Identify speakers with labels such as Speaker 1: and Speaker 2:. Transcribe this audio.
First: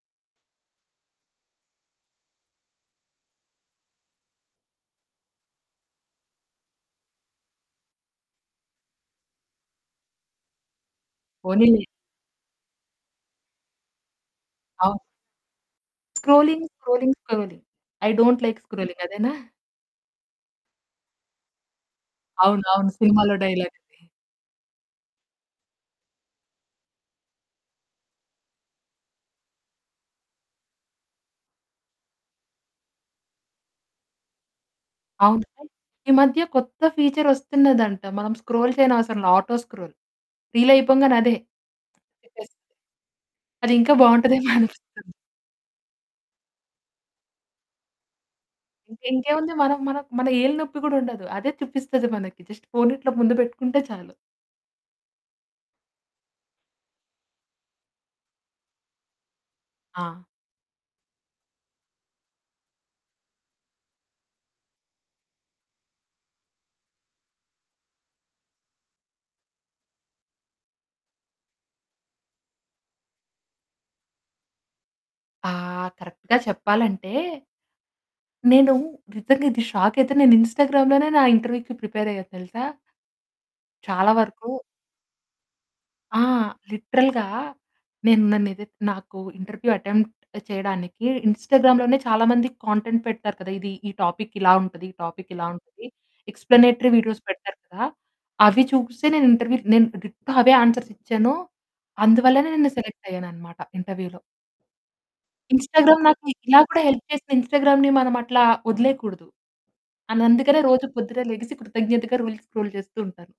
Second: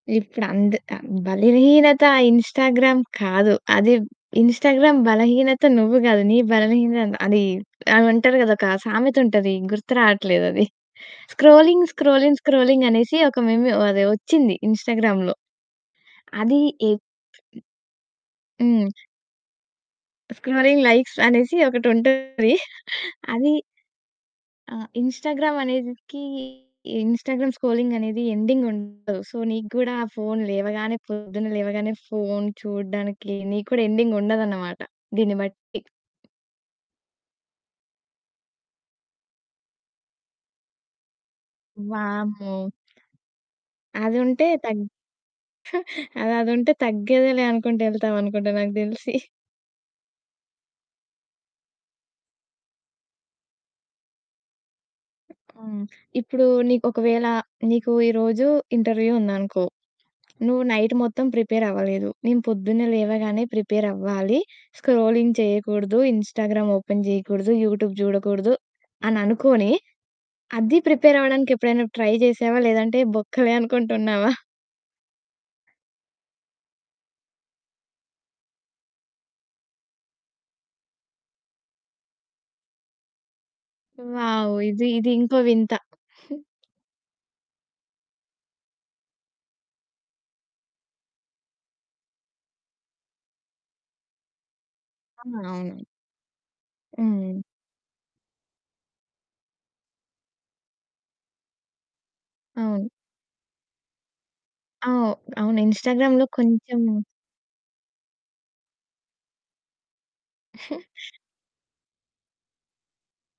Speaker 1: ఇప్పుడు అంద్ ఆహ్, బలహీనత ఆ ఇన్‌స్టాగ్రామ్ కాదు. అది ఇన్‌స్టాగ్రామ్ బలహీనత, నువ్వు కాదు, నీ బలహీనత అది అంటారు కదా! ఒక సామెతుంటది, గుర్తు రాట్లేదు అది.
Speaker 2: పోనీలే.
Speaker 1: స్క్రోలింగ్, స్క్రోలింగ్, స్క్రోలింగ్ అనేసి ఒక మీమ్ అది వచ్చింది
Speaker 2: అవును.
Speaker 1: ఇన్‌స్టాగ్రామ్‌లో. అది
Speaker 2: scrolling,
Speaker 1: a
Speaker 2: scrolling, scrolling. I don't like
Speaker 1: hmm.
Speaker 2: Scrolling. అదేనా?
Speaker 1: స్క్రోలింగ్, లైక్స్ అనేసి ఒకటుంటది.
Speaker 2: అవును, అవును. సినిమాలో
Speaker 1: అది
Speaker 2: డైలాగ్. ఇది.
Speaker 1: ఆ! ఇన్‌స్టాగ్రామ్ అనేదికి, ఇన్‌స్టాగ్రామ్ స్క్రోలింగ్ అనేది ఎండింగ్ ఉండదు. సో నీకు గూడా ఆ ఫోను లేవగానే, పొద్దున్న లేవగానే ఫోను చూడడానికి నీకు కూడా ఎండింగ్ ఉండదన్నమాట. దీన్ని
Speaker 2: అవును.
Speaker 1: బట్టి.
Speaker 2: ఈ మధ్య కొత్త ఫీచర్ వస్తున్నదంట. మనం స్క్రోల్ చేయడం అవసరంల. ఆటో స్క్రోల్ రీల్ అయిపొంగనే అదే తిప్పేస్తది.
Speaker 1: వామ్మో!
Speaker 2: అదింకా
Speaker 1: అది
Speaker 2: బావుంటదేమో
Speaker 1: ఉంటే ఉంటే తగ్
Speaker 2: అనిపిస్తుంది.
Speaker 1: అదది ఉంటే తగ్గేదిలే అనుకుంటూ యెళ్తాం అనుకుంటా నాకు
Speaker 2: ఇన్
Speaker 1: తెలిసి.
Speaker 2: ఇంకేముంది. మనం మనం మన ఏలు నొప్పి కూడా ఉండదు. అదే చూపిస్తది మనకి. జస్ట్ ఫోనిట్లా ముందు పెట్టుకుంటే చాలు.
Speaker 1: హ్మ్, ఇప్పుడు నీకొక వేళ, నీకు ఈరోజు ఇంటర్వ్యూ ఉందనుకో.
Speaker 2: ఆ!
Speaker 1: నువ్వు నైట్ మొత్తం ప్రిపేర్ అవ్వలేదు. నేను పొద్దున్నే లేవగానే ప్రిపేర్ అవ్వాలి. స్క్రోలింగ్ చేయకూడదు. ఇన్‌స్టాగ్రామ్ ఓపెన్ చేయకూడదు. యూట్యూబ్ జూడకూడదు అని అనుకోని, అది ప్రిపేర్ అవ్వడానికి ఎప్పుడైనా ట్రై జేశావా? లేదంటే బొక్కలే అనుకుంటున్నావా?
Speaker 2: ఆ! కరెక్ట్‌గా చెప్పాలంటే, నేను నిజంగా ఇది షాక్ అయితే, నేను ఇన్‌స్టాగ్రామ్‌లోనే నా ఇంటర్వ్యూకి ప్రిపేర్ అయ్యా తెలుసా! చాలా వరకు
Speaker 1: వావ్! ఇది, ఇది ఇంకో వింత.
Speaker 2: ఆ! లిటరల్‌గా నేను నన్నేదైతే నాకు ఇంటర్వ్యూ అటెంప్ట్ చేయడానికి ఇన్‌స్టాగ్రామ్ లోనే చాలా మంది కాంటెంట్ పెడతారు కదా! ఇది, ఈ టాపిక్ ఇలా ఉంటది, ఈ
Speaker 1: ఆ!
Speaker 2: టాపిక్ ఇలా
Speaker 1: అవును.
Speaker 2: ఉంటది. ఎక్స్‌ప్లానేటరీ వీడియోస్
Speaker 1: హ్మ్.
Speaker 2: పెడతారు కదా! అవి చూసే నేను ఇంటర్వ్యూలో నేను డిట్టో అవే ఆన్సర్స్ ఇచ్చాను. అందువల్లనే నేను
Speaker 1: అవును.
Speaker 2: సెలెక్ట్ అయ్యాననమాట ఇంటర్వ్యూలో.
Speaker 1: ఆ! అవును.
Speaker 2: ఇన్‌స్టాగ్రామ్ నాకు
Speaker 1: ఇన్‌స్టాగ్రామ్‌లో
Speaker 2: ఇలా కూడా
Speaker 1: కొంచెం
Speaker 2: హెల్ప్ చేసింది. ఇన్‌స్టాగ్రామ్‌ని మనం అట్లా వదిలేయకూడదు. అన్ అందుకనే రోజు పొద్దున్నే లెగిసి కృతజ్ఞతగా రీల్స్ స్క్రోల్ చేస్తూ ఉంటాను.